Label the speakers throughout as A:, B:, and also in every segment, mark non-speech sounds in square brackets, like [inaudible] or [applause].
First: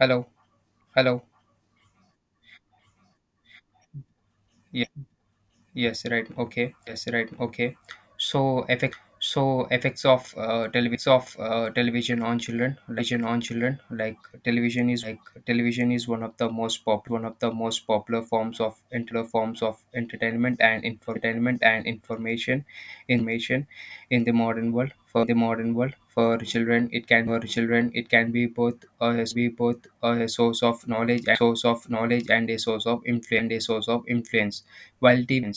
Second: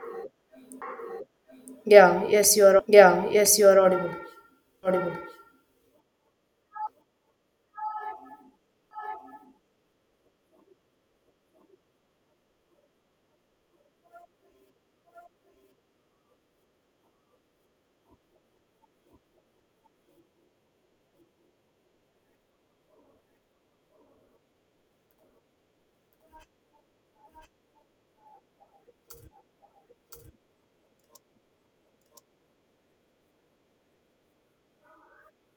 A: Hello, hello.
B: Yes, you are audible.
A: Yeah.
B: Audible.
A: Yes, right. Okay. Yes, right. Okay. So effect. So effects of television on children, like television is like television is one of the most pop one of the most popular forms of entertainment and information information in the modern world. For children, it can be both a source of knowledge and a source of influence while TV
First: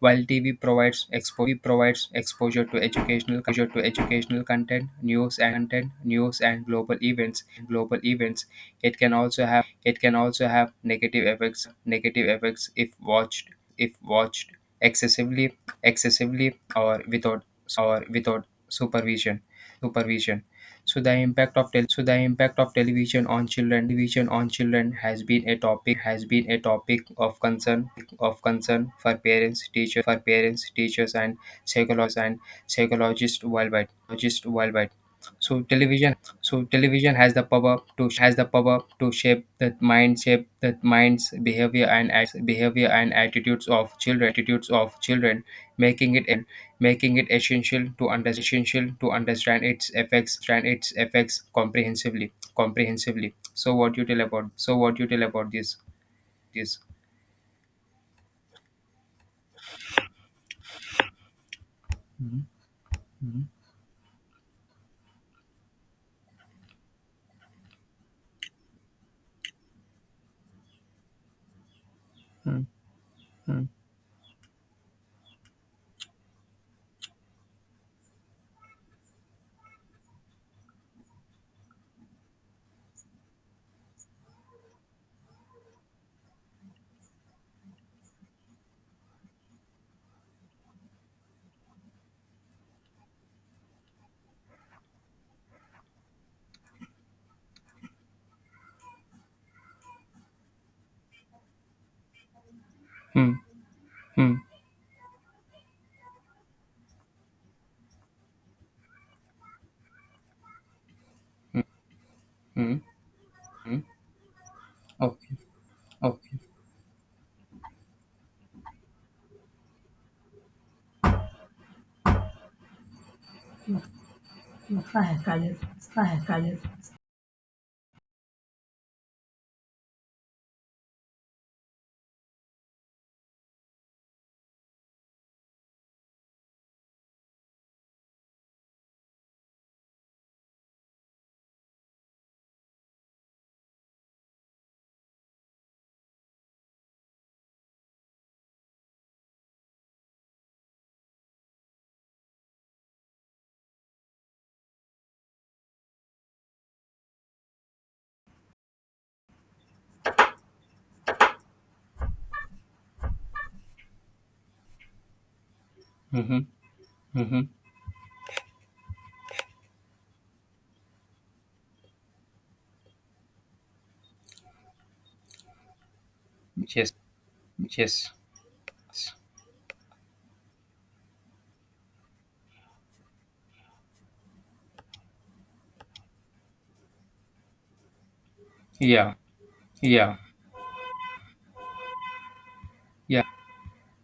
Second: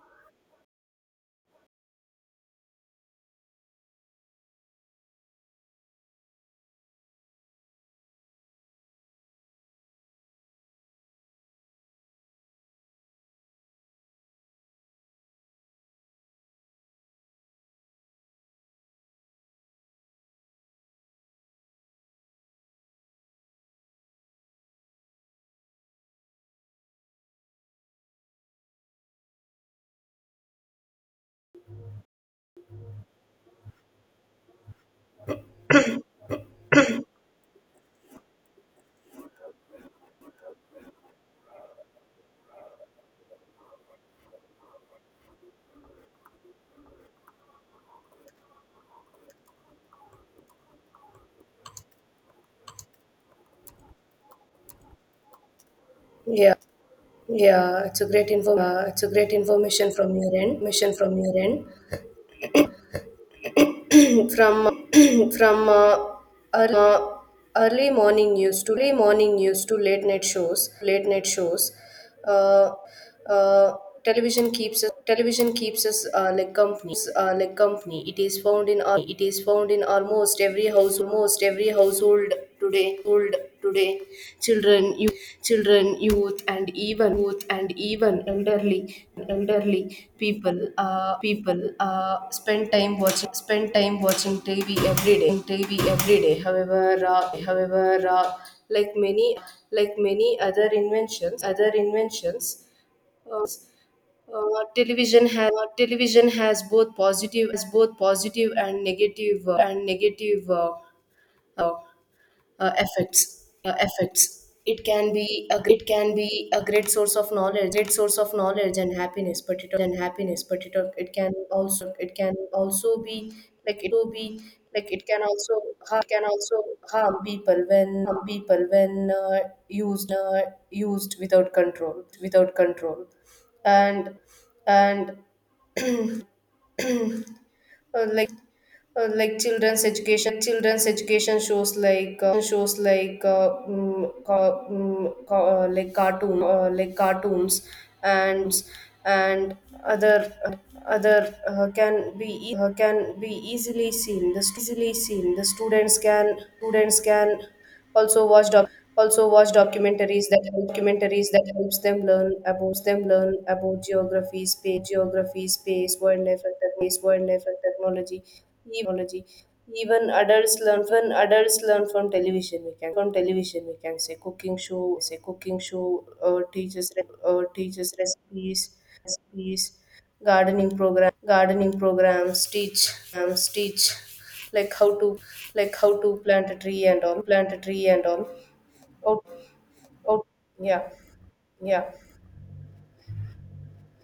A: provides exposure to educational content, news, and global events. It can also have negative effects if watched if watched excessively excessively or without supervision. supervision. So the impact of television on children has been a topic of concern for parents, teachers, and psychologists worldwide. Just worldwide. So television, has the power to shape the mind's behavior and attitudes of children, making it essential to understand its effects comprehensively so what you tell about this
B: Yeah,
A: this
B: yeah. It's a great information from your end. [clears throat] from [clears throat] from ear- early morning news to late night shows.
A: Hmm,
B: Uh,
A: hmm.
B: uh, Television keeps us like company. It is found in almost every house almost every household today. children, you, children, youth and even elderly people spend time watching TV every day. However, like many, like many other other inventions.
A: Hmm.
B: Uh,
A: Hmm.
B: Television has both positive as both positive and negative uh,
A: Hmm.
B: effects.
A: Hmm.
B: It can be
A: Okay.
B: a it can be
A: Okay.
B: a great source of knowledge and happiness. But it and happiness, but it can also be like it will be like it
A: Fine,
B: can
A: Kayo.
B: also
A: Fine,
B: can
A: Kayo.
B: also harm people when used uh, used without control without control and and uh, like like Children's education shows like mm, ca- like cartoon like cartoons and and other other can be e- can be easily seen the easily seen. The students can also watch doc- also watch documentaries that helps them learn about geography, space,
A: Mm-hmm. Mm-hmm.
B: wildlife and technology. Even adults learn when adults learn from television. We can from television we can say cooking show, say cooking show, uh, teaches
A: Yes.
B: re- uh, teaches
A: Yes.
B: recipes. Gardening programs teach like how to how to plant a tree and all plant a tree and all
A: Yeah.
B: oh
A: Yeah.
B: oh yeah yeah
A: Yeah.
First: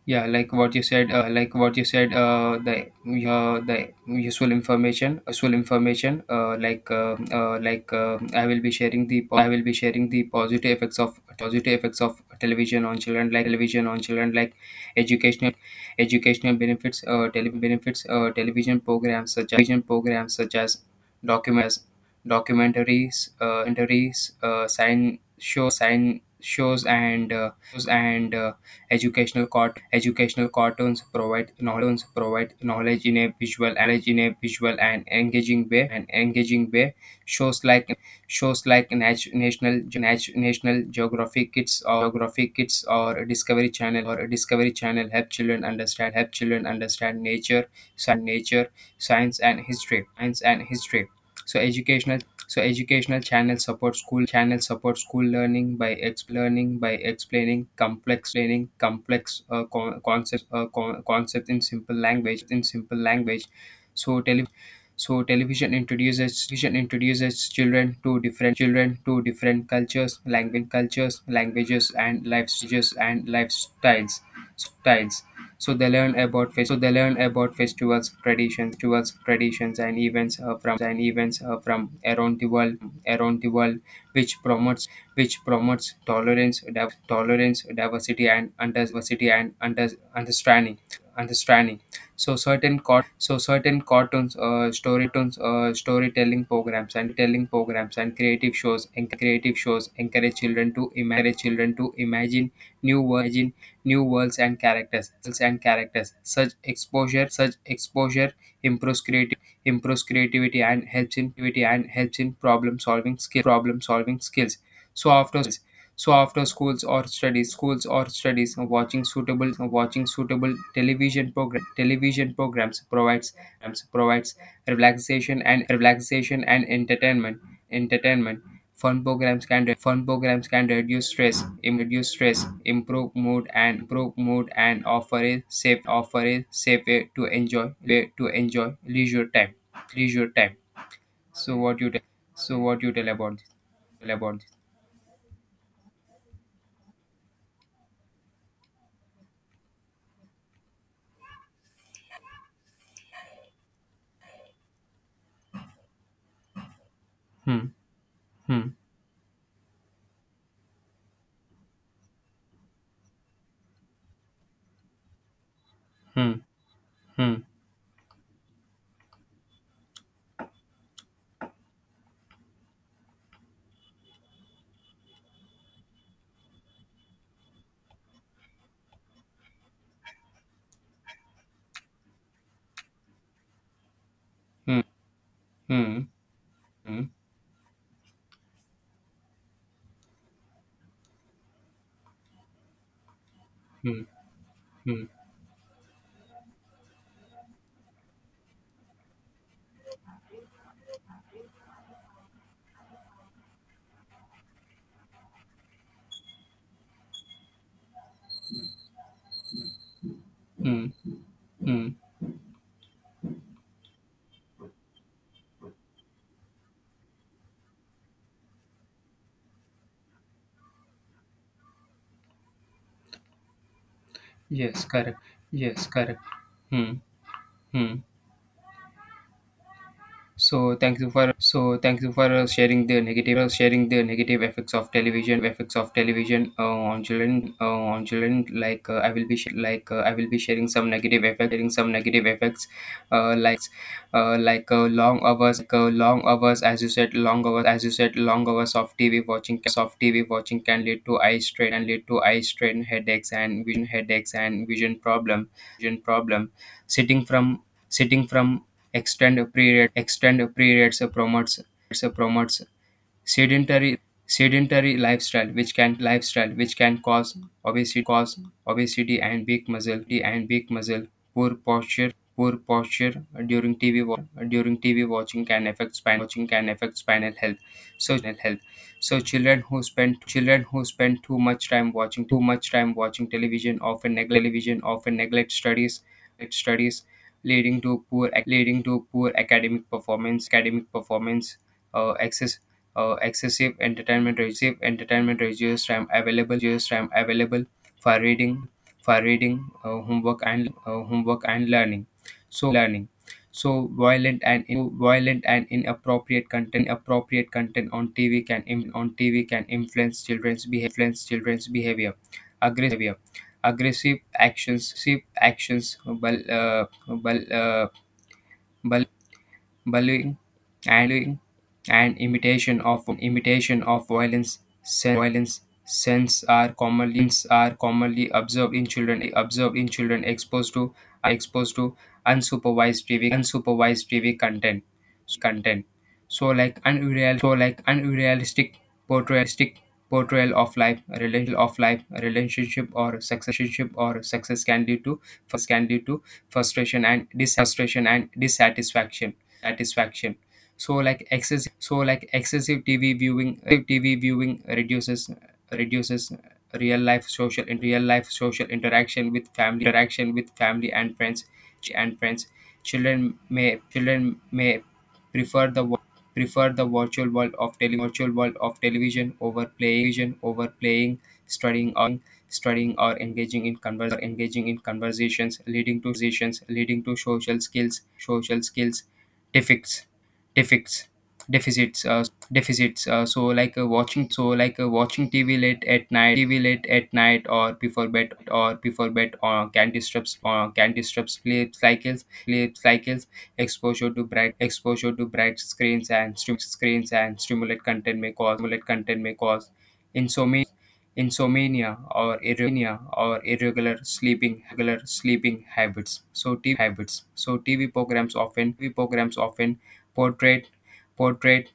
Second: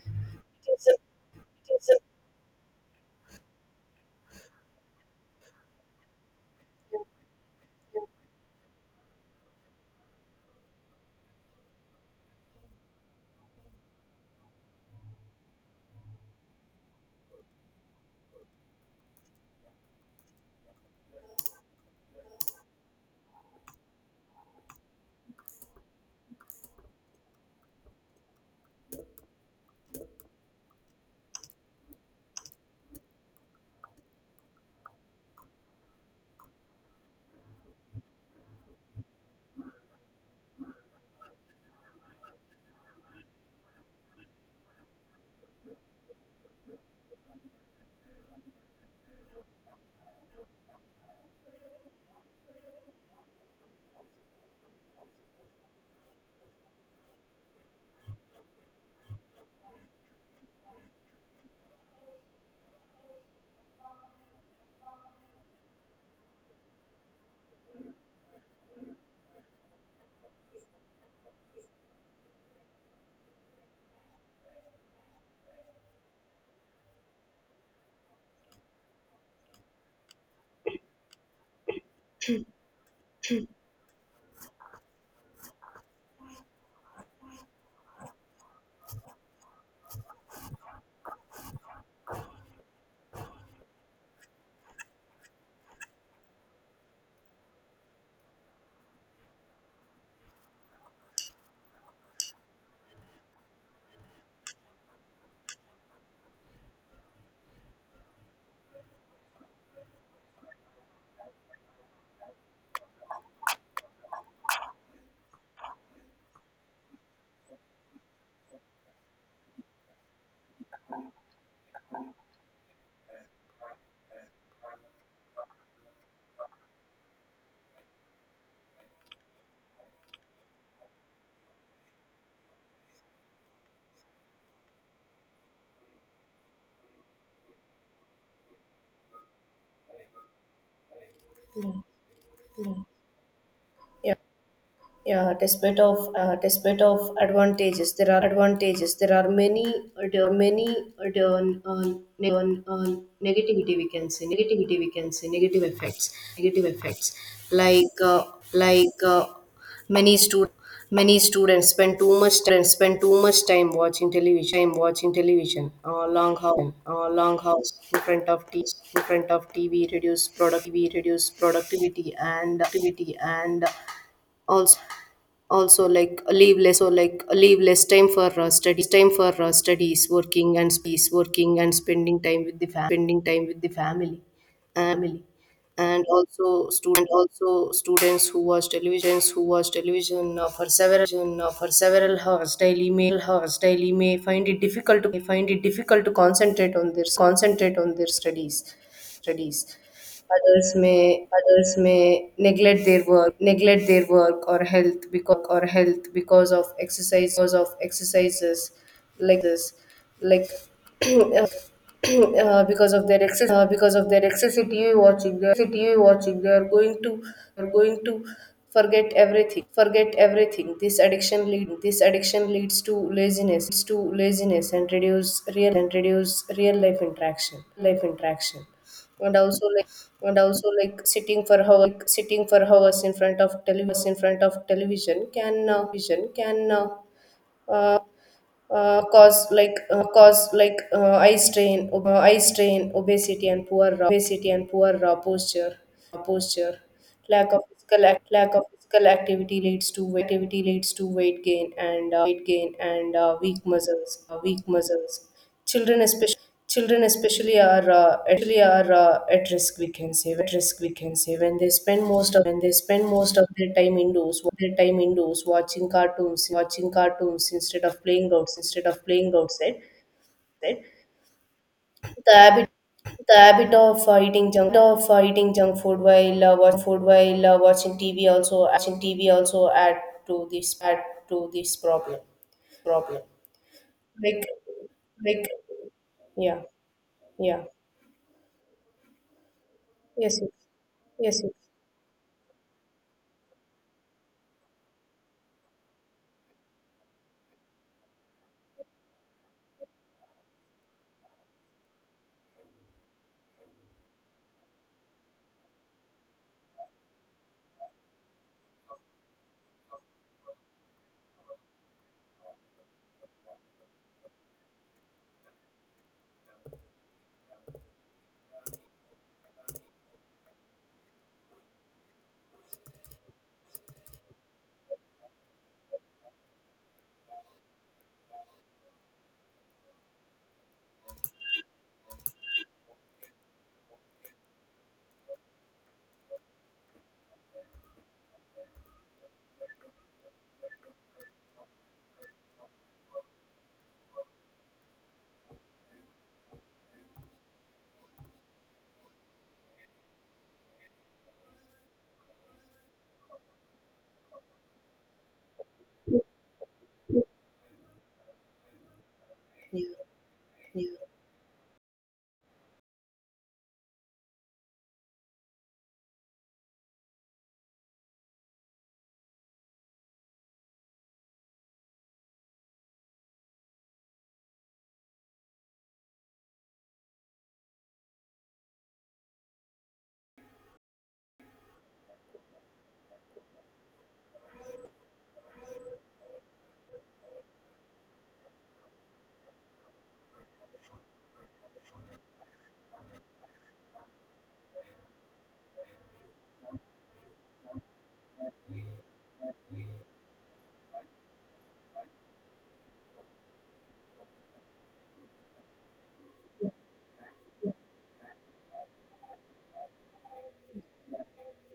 A: Yeah, like
B: It
A: what you
B: is
A: said,
B: a- it is a-
A: the useful information, I will be sharing the positive effects of television on children, like educational benefits, television programs such as documents, documentaries, sign shows and educational cartoons provide knowledge in a visual and engaging way. Shows like shows like Nat- National Geographic Kids or Discovery Channel help children understand nature, nature, science and history. So educational channels support school learning by explaining complex concept in simple language. So tele- so television introduces children to different cultures, language cultures, languages and lifestyles styles so they learn about festivals traditions towards traditions and events from around the world around the world, which promotes tolerance tolerance diversity and understanding understanding so certain cartoons, storytelling programs and creative shows encourage children to imagine new world new worlds and characters such exposure improves creative improves creativity and helps in problem solving skills so after so after schools or studies, watching suitable television programs provides provides relaxation and entertainment entertainment. Fun programs can reduce stress, improve mood and offer a safe way to enjoy leisure time leisure time. So what you tell about this? Tell
B: yeah
A: about this.
B: Yeah, despite of advantages. There are many there are many there are, ne- negativity we can say negativity we can say negative effects
A: Hmm.
B: like uh,
A: Hmm.
B: like many students many students spend too much time watching television
A: Hmm.
B: long
A: Hmm.
B: hours in front of t in front of TV. Reduce productivity and activity and also leave less time for studies, working and spending time with the family.
A: Hmm. Hmm.
B: And also,
A: Hmm.
B: students who watch television for several hours daily
A: Hmm.
B: may find it difficult
A: Hmm.
B: to concentrate on their studies. Others may neglect their work or health, because of exercises like this like
A: Hmm.
B: [clears throat] uh,
A: Hmm.
B: [clears throat] because of their excess Because of their excessive TV watching they TV watching they are going to forget everything forget everything. This addiction leads to laziness
A: Yes,
B: and
A: correct. Yes, correct.
B: reduce real
A: Hmm.
B: life interaction
A: Hmm.
B: life interaction. And and also
A: So thank
B: like
A: you for
B: sitting for sitting for hours in front of
A: sharing the negative effects of
B: television
A: television
B: can vision can
A: on children
B: uh,
A: like
B: cause
A: I will be sharing some negative
B: eye
A: effects
B: strain, eye strain obesity
A: like
B: and poor
A: long hours
B: posture.
A: as you said
B: Lack of physical
A: long
B: lack of
A: hours of
B: physical
A: TV
B: activity
A: watching
B: leads to
A: of TV
B: weight activity
A: watching can
B: leads
A: lead
B: to
A: to eye
B: weight
A: strain and lead to eye
B: gain
A: strain
B: and
A: headaches
B: weak
A: and vision
B: muscles uh, weak muscles
A: problem
B: Children,
A: vision
B: especially
A: problem
B: children,
A: sitting
B: especially,
A: from
B: are
A: sitting
B: actually
A: from
B: are
A: extend
B: at risk, we
A: periods
B: can say at risk. We can say when
A: promotes
B: they spend most of
A: promotes
B: their
A: sedentary
B: time indoors,
A: lifestyle which
B: watching
A: can
B: cartoons watching
A: cause
B: cartoons instead of
A: obesity cause
B: instead of
A: obesity
B: playing
A: and big
B: outside.
A: muscle
B: Right?
A: poor posture
B: The habit
A: during
B: of eating junk
A: during tv
B: of
A: watching
B: eating
A: can
B: junk
A: affect
B: food while uh, watching food
A: spinal
B: while uh,
A: health
B: watching
A: so
B: TV
A: health
B: also watching
A: so
B: TV
A: children
B: also
A: who spend
B: add
A: too
B: to
A: much
B: this
A: time
B: problem
A: watching
B: problem
A: television often neglect
B: like like
A: studies neglect
B: yeah
A: studies
B: yeah
A: leading to poor leading to poor academic
B: Yes,
A: performance
B: yes, yes, yes.
A: uh, excess excessive entertainment receive entertainment reduces time available for reading homework and learning so learning, so violent and inappropriate content appropriate content on tv can on tv can influence children's behavior aggressive actions bul- uh, bullying, and imitation of violence Sen- violence, sense are commonly observed in children exposed to exposed to unsupervised TV content. content. So like unrealistic portrayal portrayal of life, relation of life, relationship or successorship or success can lead to can lead to frustration and frustration and dissatisfaction satisfaction so like excessive tv viewing tv viewing reduces reduces real life social interaction with
B: Yeah,
A: family
B: yeah.
A: and friends and friends children may may prefer the wo- prefer the virtual world of virtual world of television over playing studying or engaging in converse engaging in conversations leading to social skills social skills defects defects deficits so like watching tv late at night or before bed or can disrupt sleep cycles exposure to bright screens and screens and stimulate content may cause insomnia or irromania or irregular sleeping regular sleeping habits. So TV programs often portray portray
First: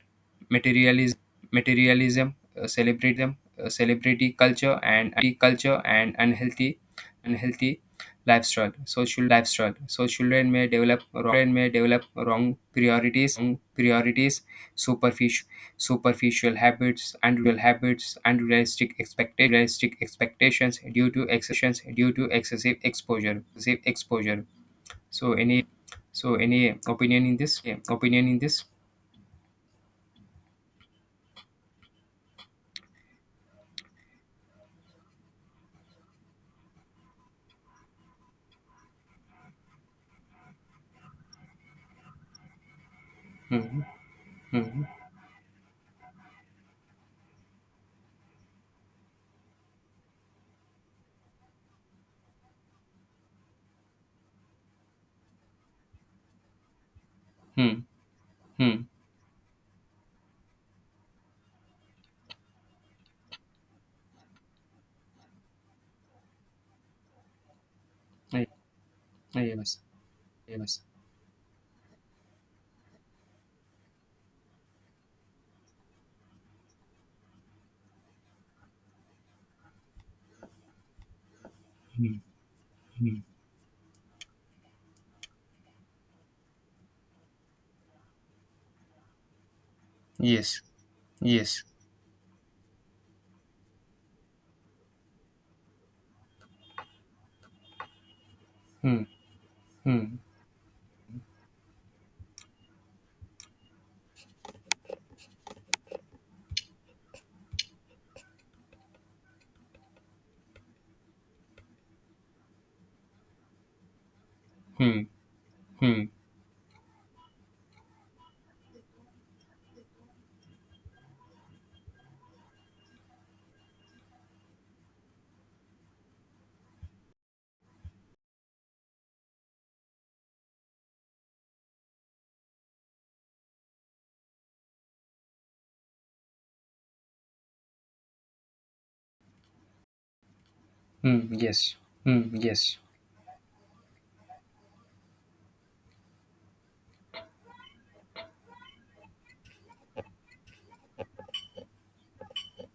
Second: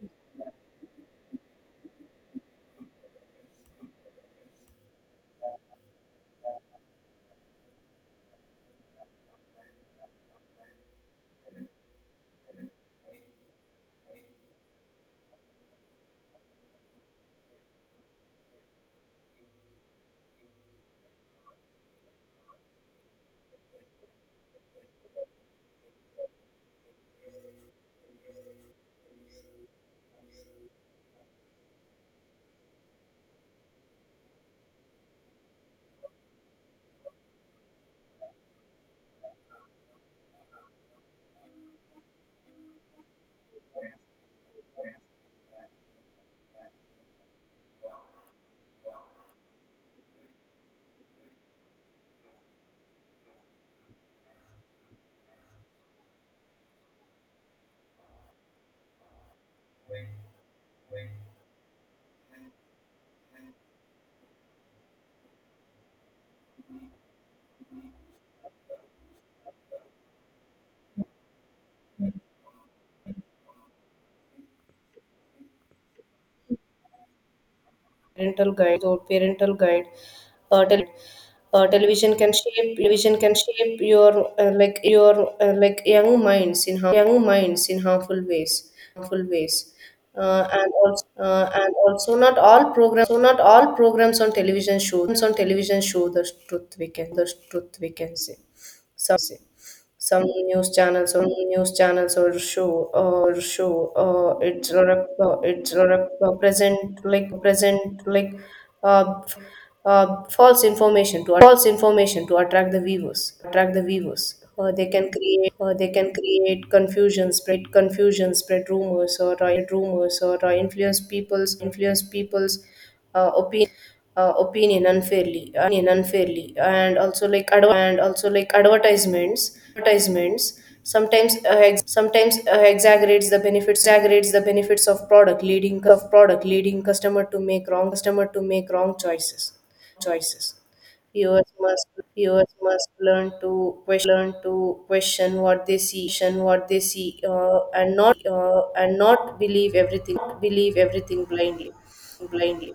A: materialism, materialism, uh, celebrate them, celebrity culture and unhealthy, unhealthy lifestyle. Social lifestyle. So children may develop wrong, priorities, superficial habits, unreal habits, unrealistic, unrealistic expectations due to excessions due to excessive exposure. So any opinion in this? Hmm hmm hmm hmm Yeah, yes. Yes.
B: Parental guide or parental guide tel- Television
A: Hmm.
B: can shape
A: Hmm.
B: television can shape your like your like young minds in young minds in harmful ways
A: Yes. Yes.
B: and also Not all programs, so not all programs on television show on television, show the truth, we can the truth we can say
A: Hmm.
B: some say
A: Hmm.
B: Some news channels or show it's rep- present like f- false information to attract the viewers. uh, they
A: Hmm.
B: can create uh, they
A: Hmm.
B: can create confusion, spread rumors, or influence people's opinion unfairly. Opinion unfairly and also like adver- and also like advertisements advertisements sometimes sometimes exaggerates the benefits of product leading customer to make wrong choices.
A: Hmm.
B: Viewers
A: Yes.
B: must
A: Hmm. Yes.
B: learn to question learn to question what they see what they see, and not believe everything blindly. blindly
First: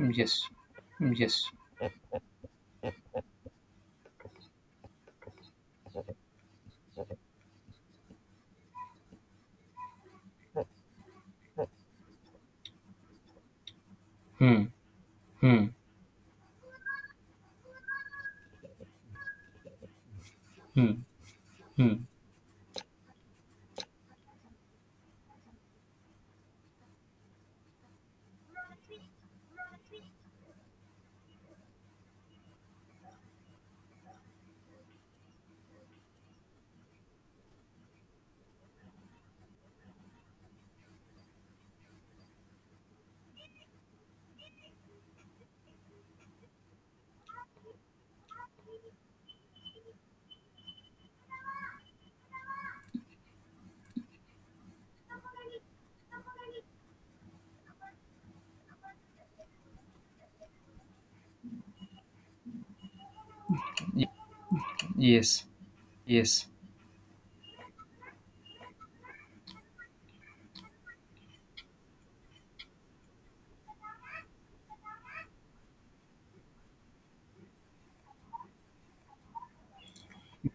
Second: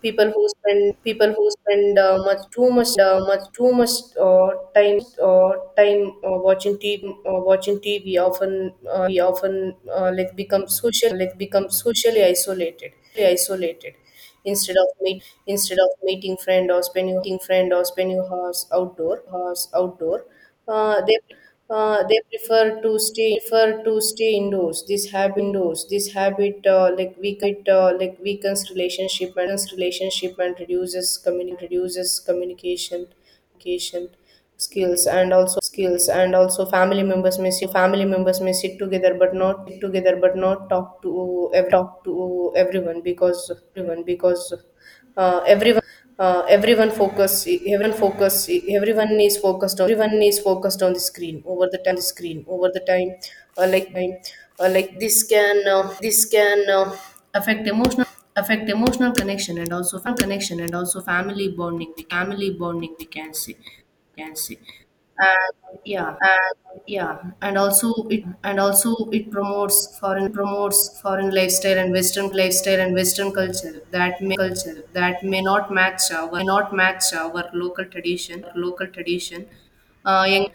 B: People who spend people who
A: Yes.
B: spend much too much uh, time watching TV often we often like become social like become socially isolated, isolated
A: Hmm.
B: instead of meet
A: Hmm.
B: instead of meeting friend or spending hours outdoor
A: Hmm.
B: uh, they
A: Hmm.
B: they prefer to stay indoors. This habit weakens relationship and relationship and reduces communi- reduces communication communication skills. And also, family members may sit together but not talk to everyone because everyone everyone focus everyone focus everyone is focused on everyone is focused on the screen over the time. uh, like time this can affect emotional connection and also family bonding, family bonding we can say
A: Y-
B: can say
A: Yes.
B: And yeah
A: Yes.
B: and yeah and also it promotes foreign lifestyle and western culture that may not match our local tradition. Young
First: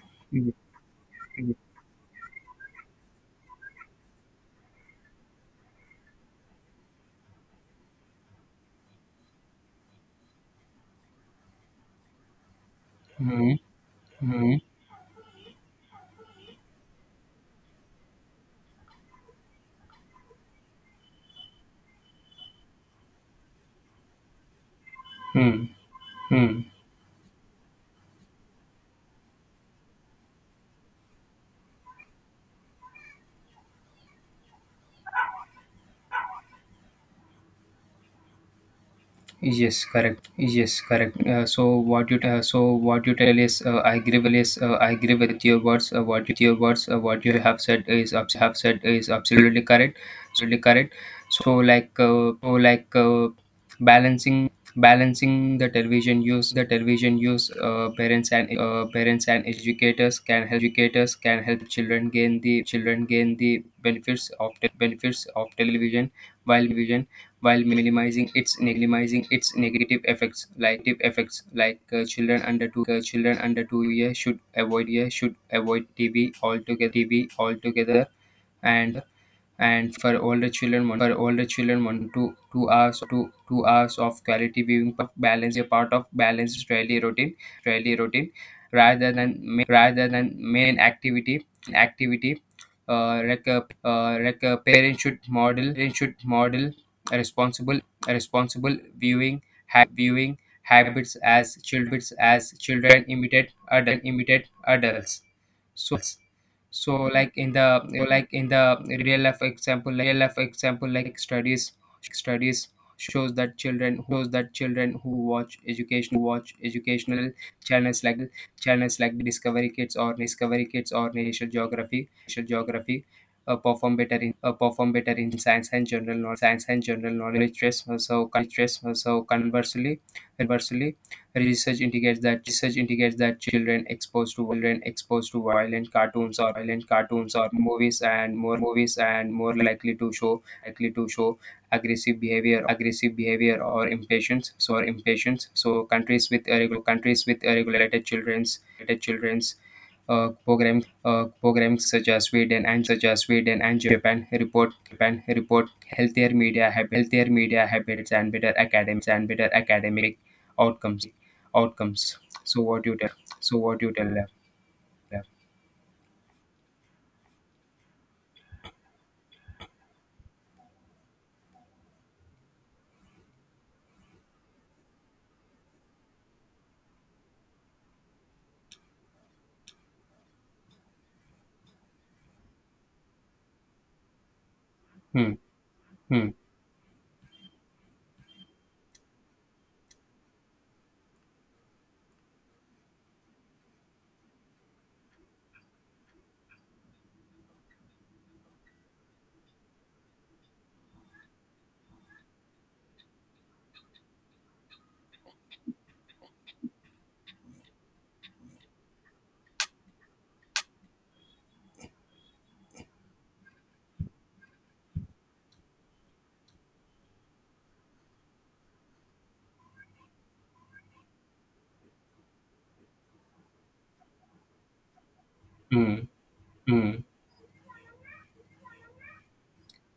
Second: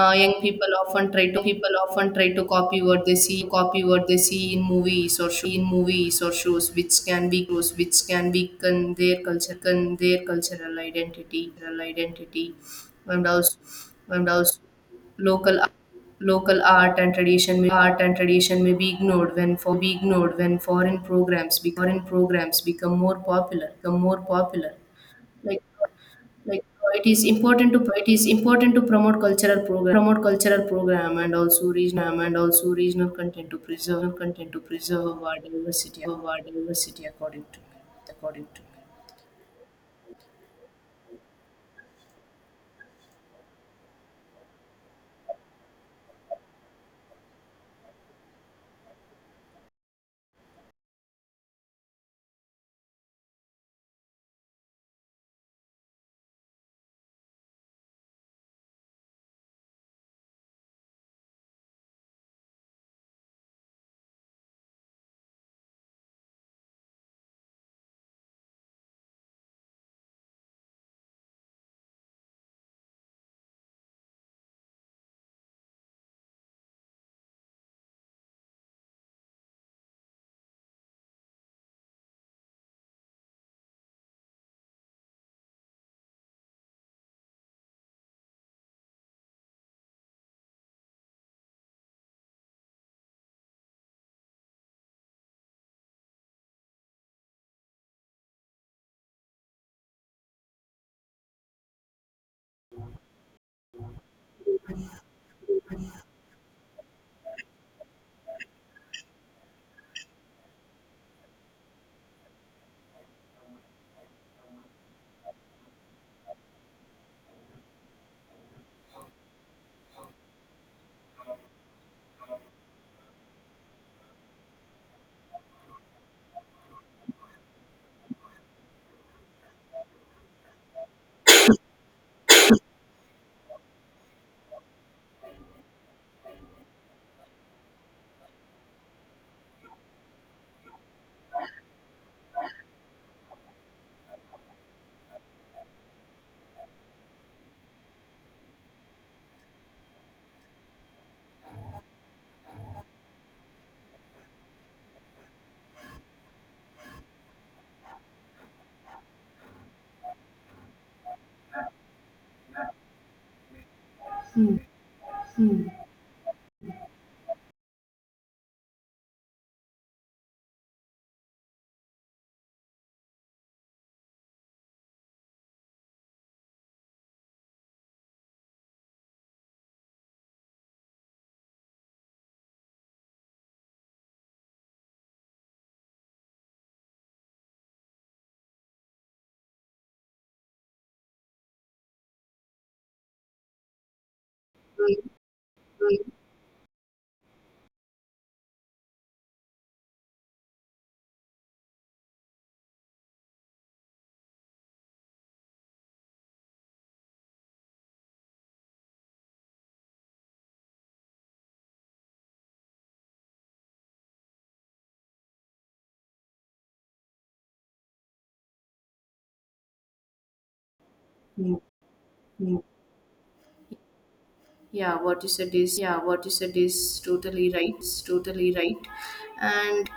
B: people often try to
A: hmm,
B: copy what they see in movies or show, in movies or shows which can be close which can be con- their cultural identity. Cultural identity windows
A: hmm, hmm,
B: windows Local art and tradition may be ignored when for be ignored when foreign programs be, foreign programs become more popular. Like
A: hmm, hmm.
B: like it is important to promote cultural program and also regional content to preserve our diversity, according to me.
A: Yes, correct. Yes, correct. So what you tell is I agree with your words. What you have said is have said is absolutely correct. Absolutely correct. So like balancing the television use parents and educators can help children gain the benefits of television while vision while minimizing its negative effects like children under 2 years should avoid tv altogether altogether and for older children want to 2 hours of quality viewing of balanced daily routine daily routine rather than rather than main activity activity like a parent should model a responsible viewing ha- viewing habits as children imitate adult imitate adults so like in the like in the real life example like studies studies shows that children who watch educational channels like discovery kids or national geography perform better in science and general knowledge so conversely research indicates that children exposed to violent cartoons or movies and more likely to show aggressive behavior or impatience. So countries with regulated children's programs such as Sweden and Japan report healthier media habits, and better academics and better academic outcomes outcomes. So what you tell? So what you tell them? Yeah. Hmm. Hmm.
B: Hmm, hmm. Yeah, what you said is
A: Hmm. Hmm.
B: totally right. it's totally right and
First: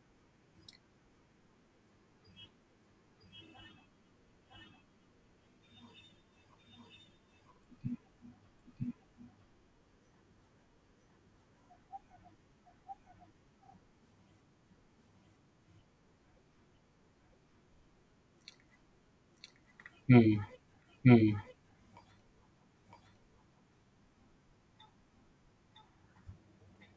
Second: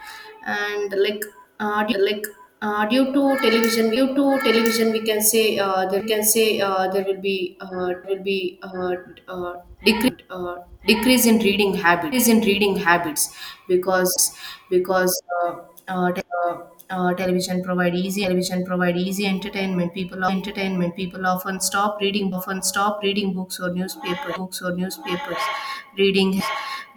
B: and like audio like Due to television, due to television we can say there can say there will be uh, decrease decrease in reading habits Decrease in reading habits because because te- television provide easy entertainment. People
A: Hmm. Hmm.
B: often stop reading books or newspapers. Reading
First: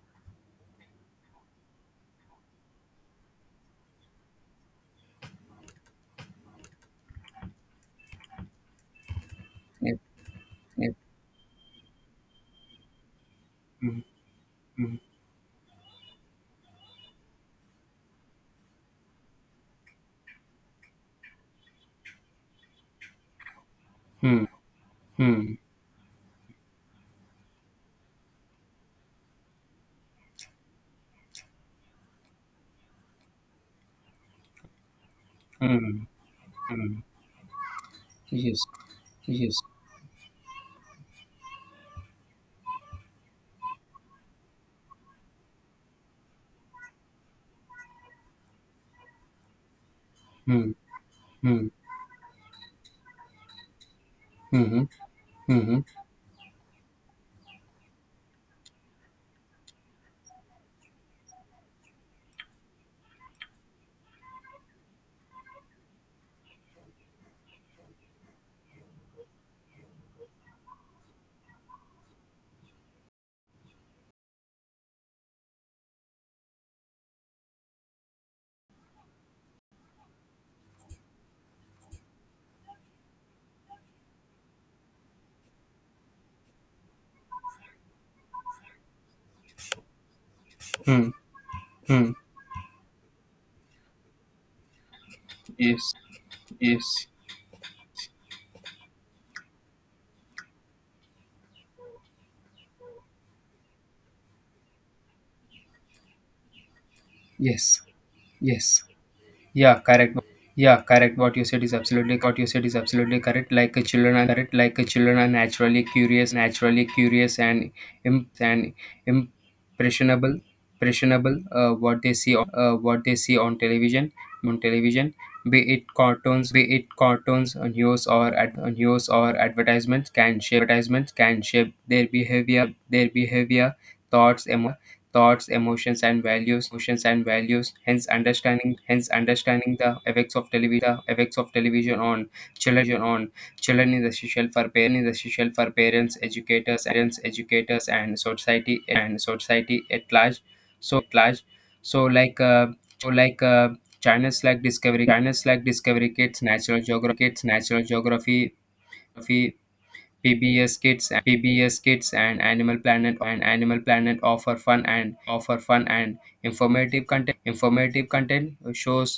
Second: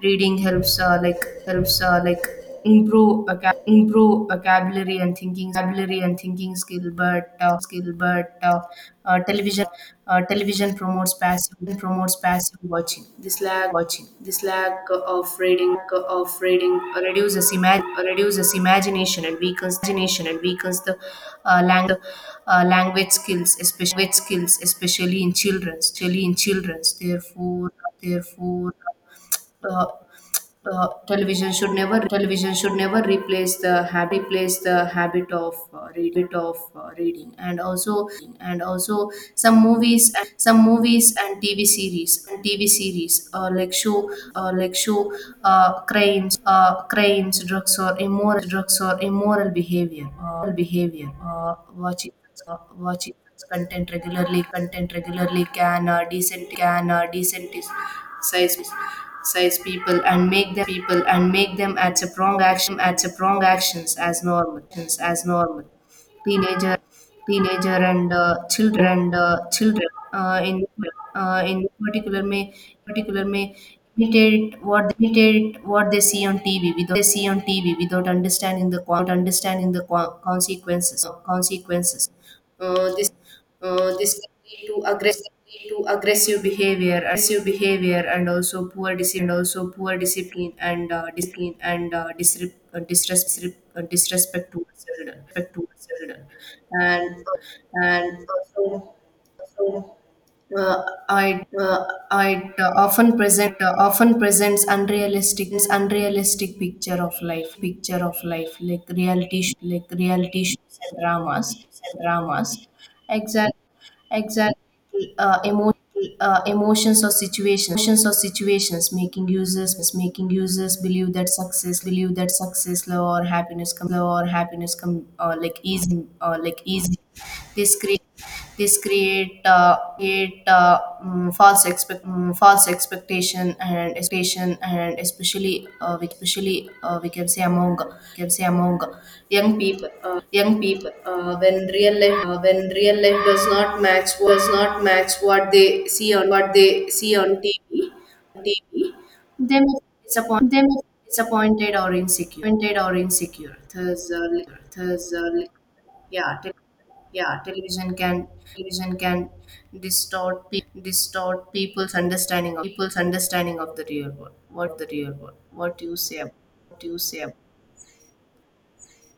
B: reading helps like helps like improve improve vocabulary and thinking skill but television
A: Yep. Yep.
B: promotes passive watching. This lack
A: Hmm. Hmm.
B: of reading reduces reduces imagination and weakens the lang- language skills, especially
A: Hmm.
B: in
A: Hmm.
B: children. Therefore, uh, television should never replace the habit replace the habit of uh,
A: Hmm.
B: read, of uh,
A: Hmm.
B: reading and also
A: Yes.
B: and also some
A: Yes.
B: movies and tv series like show crimes drugs or immoral behavior
A: Hmm. Hmm.
B: watching content regularly
A: Hmm. Hmm.
B: can decent can decent size size people and make them at a prong action at a prong actions as normal as normal teenager and children and children uh, in in particular may particular may imitate imitate what they see on TV without understanding the consequences uh, this this can lead to aggressive aggressive behavior, and also poor discipline and also poor discipline and
A: Hmm.
B: discipline and
A: Hmm.
B: disre- disres- disrespect towards children, respect towards
A: Yes.
B: children,
A: Yes.
B: and also uh, I uh, I often present often presents unrealistic picture of life
A: Yes. Yes.
B: like
A: Yeah,
B: like
A: correct.
B: reality shows
A: Yeah,
B: and
A: correct. What you
B: dramas
A: said is absolutely what you said
B: dramas
A: is absolutely correct.
B: exactly
A: Like a children are correct. Like a
B: Exactly.
A: children are
B: Uh, emo-
A: naturally curious, naturally
B: Emotions or
A: curious and
B: situations
A: imp- and
B: making users
A: impressionable,
B: believe that
A: impressionable.
B: success
A: What they see on what
B: love
A: they
B: or
A: see on
B: happiness come
A: television, on television,
B: like
A: be it
B: easy
A: cartoons, be it cartoons, uh,
B: this create
A: news or ad- uh,
B: this
A: news or
B: create
A: advertisements can
B: create
A: shape advertisements
B: mm,
A: can
B: false
A: shape
B: expect
A: their
B: mm, false
A: behavior, their
B: expectation
A: behavior,
B: and
A: thoughts,
B: expectation and
A: thoughts,
B: especially
A: emotions, and
B: especially
A: values. Emotions
B: we
A: and
B: can say
A: values.
B: among
A: Hence,
B: can say
A: understanding
B: among
A: hence
B: young
A: understanding
B: people
A: the
B: uh,
A: effects of
B: young
A: television
B: people
A: The
B: Uh,
A: effects of television on children On
B: does not
A: children is
B: match
A: essential for parents, Is
B: what
A: Essential for
B: they see
A: parents,
B: on
A: educators, Parents, educators,
B: TV,
A: and society
B: TV,
A: and
B: they may
A: society at large.
B: they may feel
A: So, at large.
B: disappointed or
A: So
B: insecure,
A: like uh, so like
B: Thus,
A: channels like Discovery China's like Discovery
B: yeah,
A: Kids,
B: te-
A: natural geography.
B: yeah,
A: Kids, Natural
B: television can
A: Geography,
B: television can distort
A: PBS Kids,
B: distort
A: PBS
B: people's
A: Kids, and
B: understanding of
A: Animal Planet and Animal
B: the real
A: Planet
B: world.
A: offer
B: What
A: fun and offer
B: Do
A: fun
B: you
A: and
B: say about? What do you
A: informative
B: say? About,
A: content. Informative content shows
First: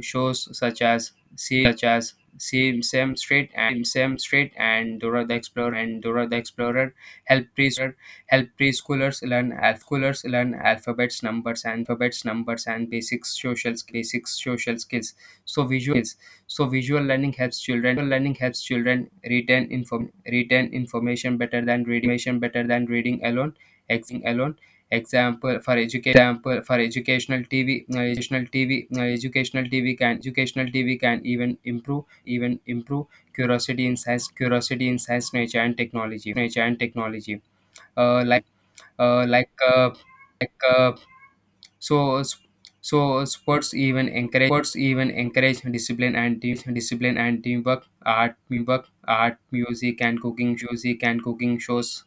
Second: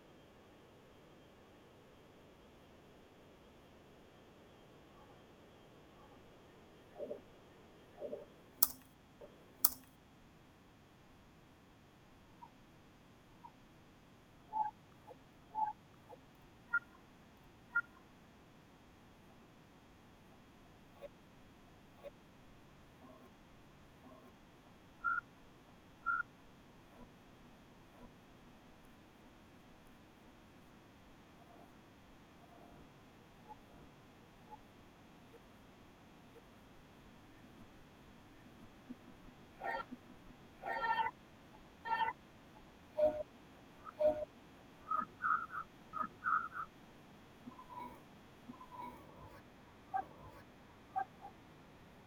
A: shows such as see Sam Street and Dora the Explorer help preschoolers learn alphabets, numbers, and basic social skills. So visual so visual learning helps children retain information better than reading alone. Ex- alone. Example for educational TV educational TV educational TV can educational TV can even improve curiosity in science, nature, and technology. Uh, uh, like uh, like so, so sports even encourage discipline and teamwork. Art, music and cooking, music and cooking shows,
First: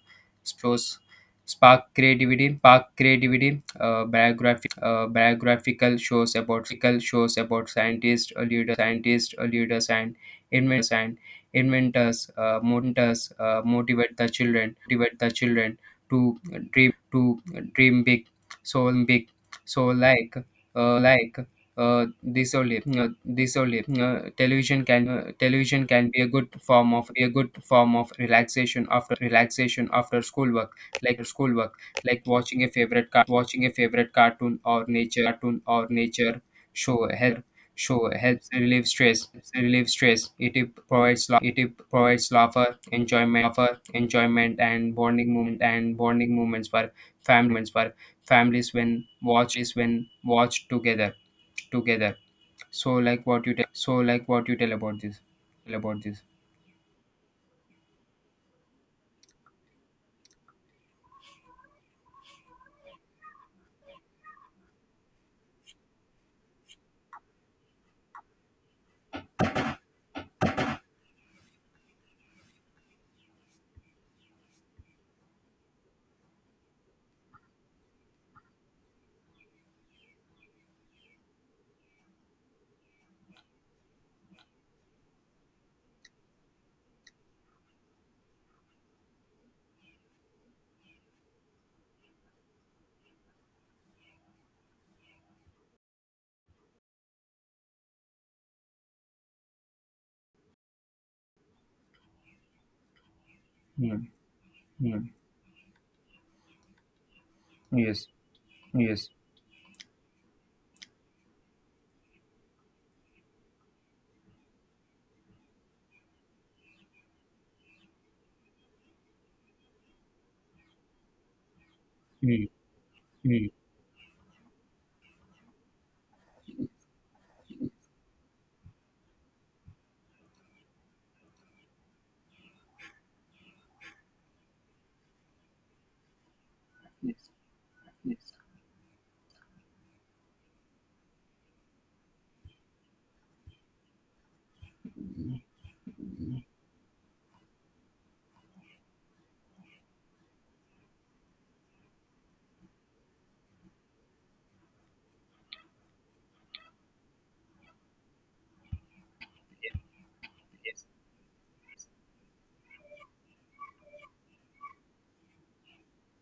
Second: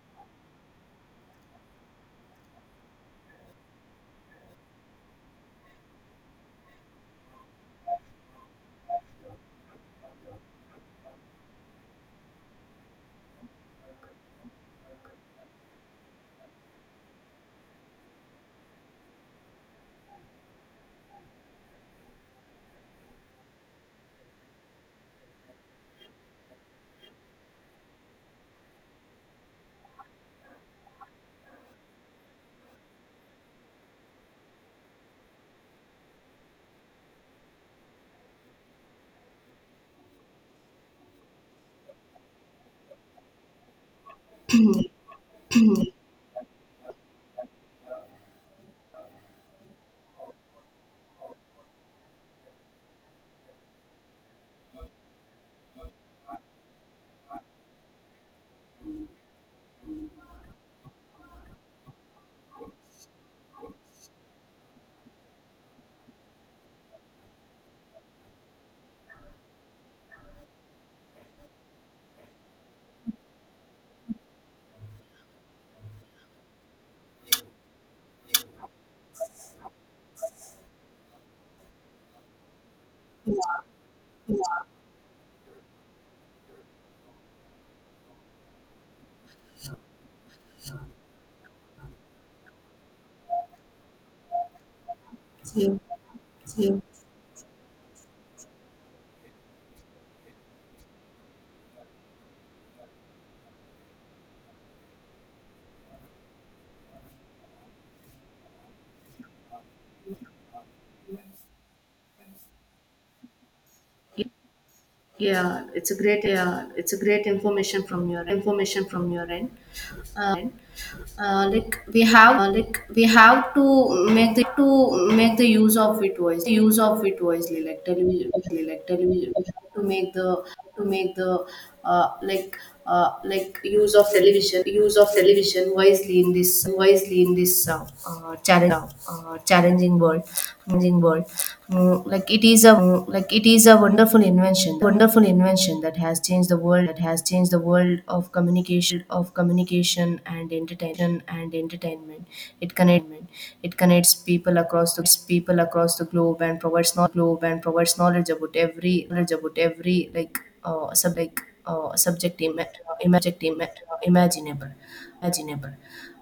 A: shows spark creativity. Biography, biographical shows about scientists, leaders, and inventors and inventors motivate the children to to dream big so like uh, like this only Television can be a good form of a good form of relaxation after schoolwork, like schoolwork like watching a favorite cartoon or nature show help show helps relieve stress. It provides la- it provides laughter, enjoyment, and bonding moments for families families when watched together. So like what you tell so like what you tell about this?
B: Yeah.
A: Mm, mm, yes, yes,
B: Yeah. It's a great information from your end. Uh,
A: mm,
B: like we
A: mm,
B: have to make the use of it wisely, use of it wisely. Like television, we have to make the uh, like like use of television, wisely in this
A: yes, yes,
B: challenging world, challenging world. Mm, like it is a like it. It is a wonderful invention, that has changed the world, of communication, and entertainment It connects, people across the globe and provides knowledge, about every like sub like subject ima- ima- subject ima- imaginable, imaginable.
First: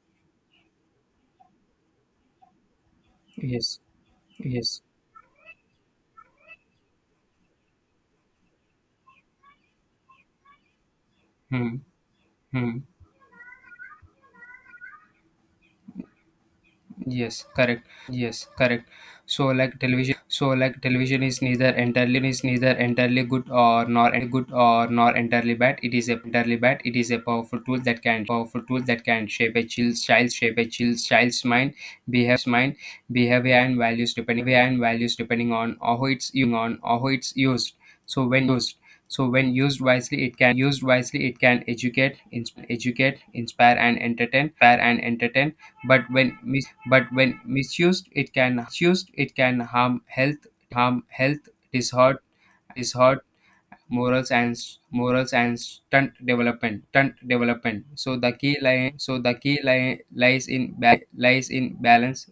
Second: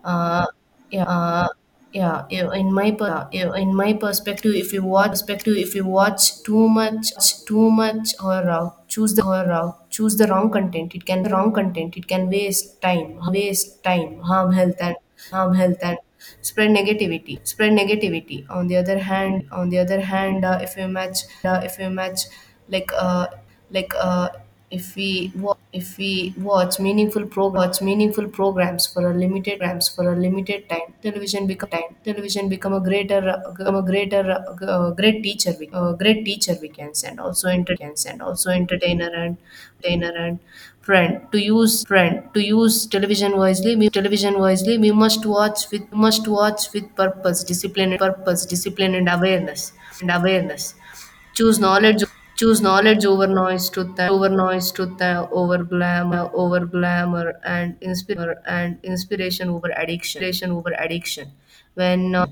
B: Uh, yeah, yeah. yeah, In my per- yeah, in
A: yes.
B: my perspective, if
A: Yes.
B: you watch too much, or choose the wrong content,
A: Hmm.
B: it can
A: Hmm.
B: waste time, harm health and harm health and spread negativity.
A: Yes, correct. Yes,
B: On the
A: correct.
B: other hand,
A: So like television, so
B: if
A: like
B: you match,
A: television is
B: uh,
A: neither
B: if you match,
A: entirely is neither
B: like
A: entirely
B: uh, like uh.
A: good or
B: If
A: nor
B: we
A: entirely bad. It
B: if
A: is a
B: we
A: entirely
B: watch
A: bad. It is a
B: meaningful
A: powerful tool
B: programs,
A: that can powerful tool
B: for
A: that
B: a
A: can shape
B: limited
A: a child's child shape a child's child's mind,
B: time.
A: behaves
B: Television become
A: mind,
B: a greater,
A: behavior and values depending and values
B: great
A: depending
B: teacher. We,
A: on how
B: great
A: it's used
B: teacher we
A: on
B: can
A: how
B: send
A: it's
B: also
A: used.
B: entertainer and
A: So when used. So when used wisely, it can used
B: friend
A: wisely.
B: to
A: It can
B: use
A: educate, ins- educate,
B: television wisely.
A: inspire,
B: We,
A: and
B: television
A: entertain,
B: wisely.
A: inspire
B: We
A: and entertain, but
B: must
A: when
B: watch
A: mis-
B: with
A: but when
B: purpose, discipline,
A: misused it can
B: and
A: used it can
B: awareness,
A: harm
B: and
A: health
B: awareness
A: harm health
B: choose knowledge
A: distort distort
B: over noise, truth and- over
A: morals and
B: noise
A: s-
B: truth and
A: morals
B: over
A: and stunt
B: glamour over
A: development stunt
B: glamour
A: development
B: and
A: So the
B: inspire
A: key
B: and
A: lie so the
B: inspiration
A: key
B: over
A: lie
B: addiction.
A: lies in ba- lies in
B: When uh,
A: balance,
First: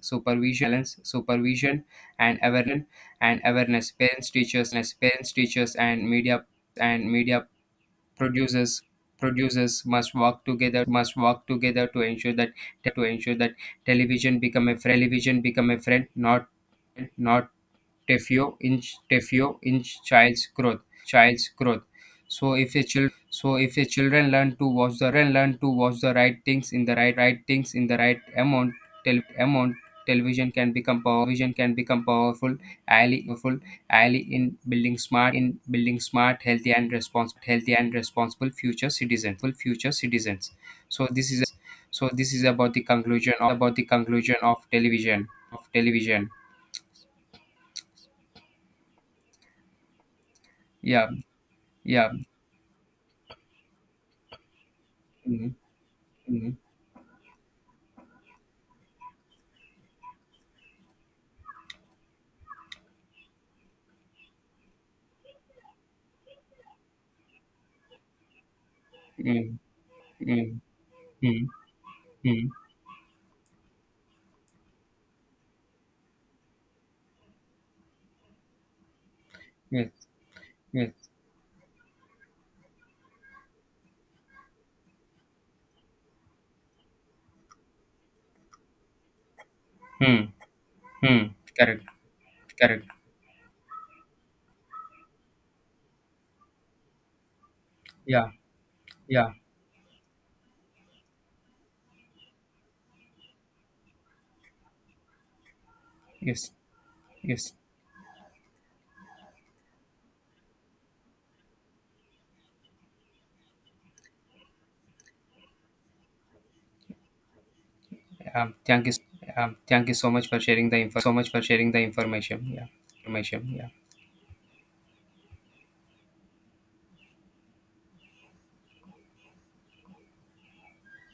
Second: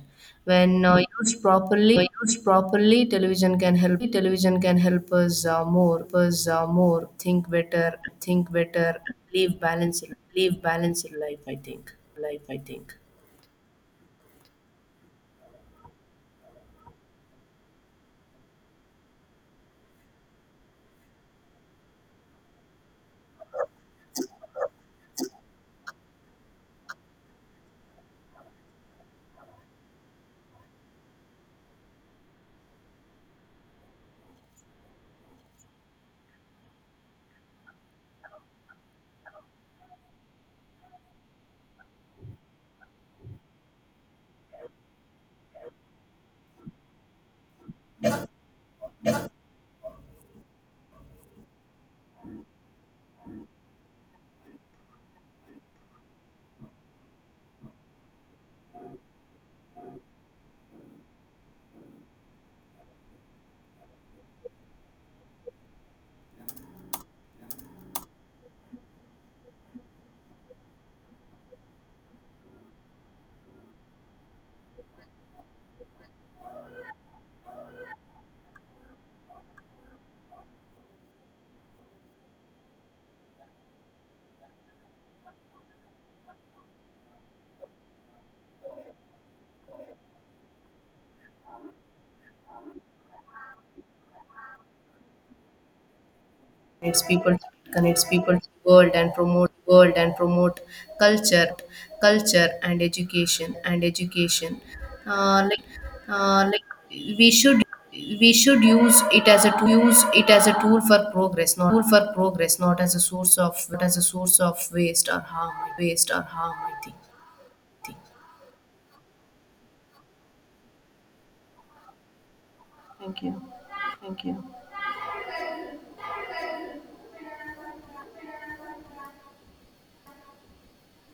B: when
A: supervision
B: uh, used
A: supervision
B: properly, when
A: and
B: used
A: awareness
B: properly
A: and
B: television can
A: awareness
B: help
A: parents teachers parents
B: us
A: teachers
B: more
A: and media
B: us more
A: and media
B: think
A: producers
B: better live
A: producers
B: balanced
A: must work together must work
B: life, I
A: together
B: think.
A: to ensure that
B: life i think
A: to ensure that television become a friend, not Tefio in Tefio, in child's growth. So if the children learn to watch the children learn to watch the right things in the right right things in the right amount, television can become powerful ally in building smart, healthy, and responsible future citizens. so this is so this is about the conclusion of television. yeah yeah. Mm, mm, mm, mm, mm. Yes, yes. Mm, mm. Correct, correct.
B: connects people
A: Yeah,
B: to
A: yeah.
B: world and promote culture and education. Uh, like
A: Yes,
B: we
A: yes.
B: should use it as a tool for progress, not as a source of not as a source of waste or harm, I think.
A: Um, thank you. Thank you so much for sharing the information. Yeah,
B: Thank you.
A: information. Yeah.
B: Thank you.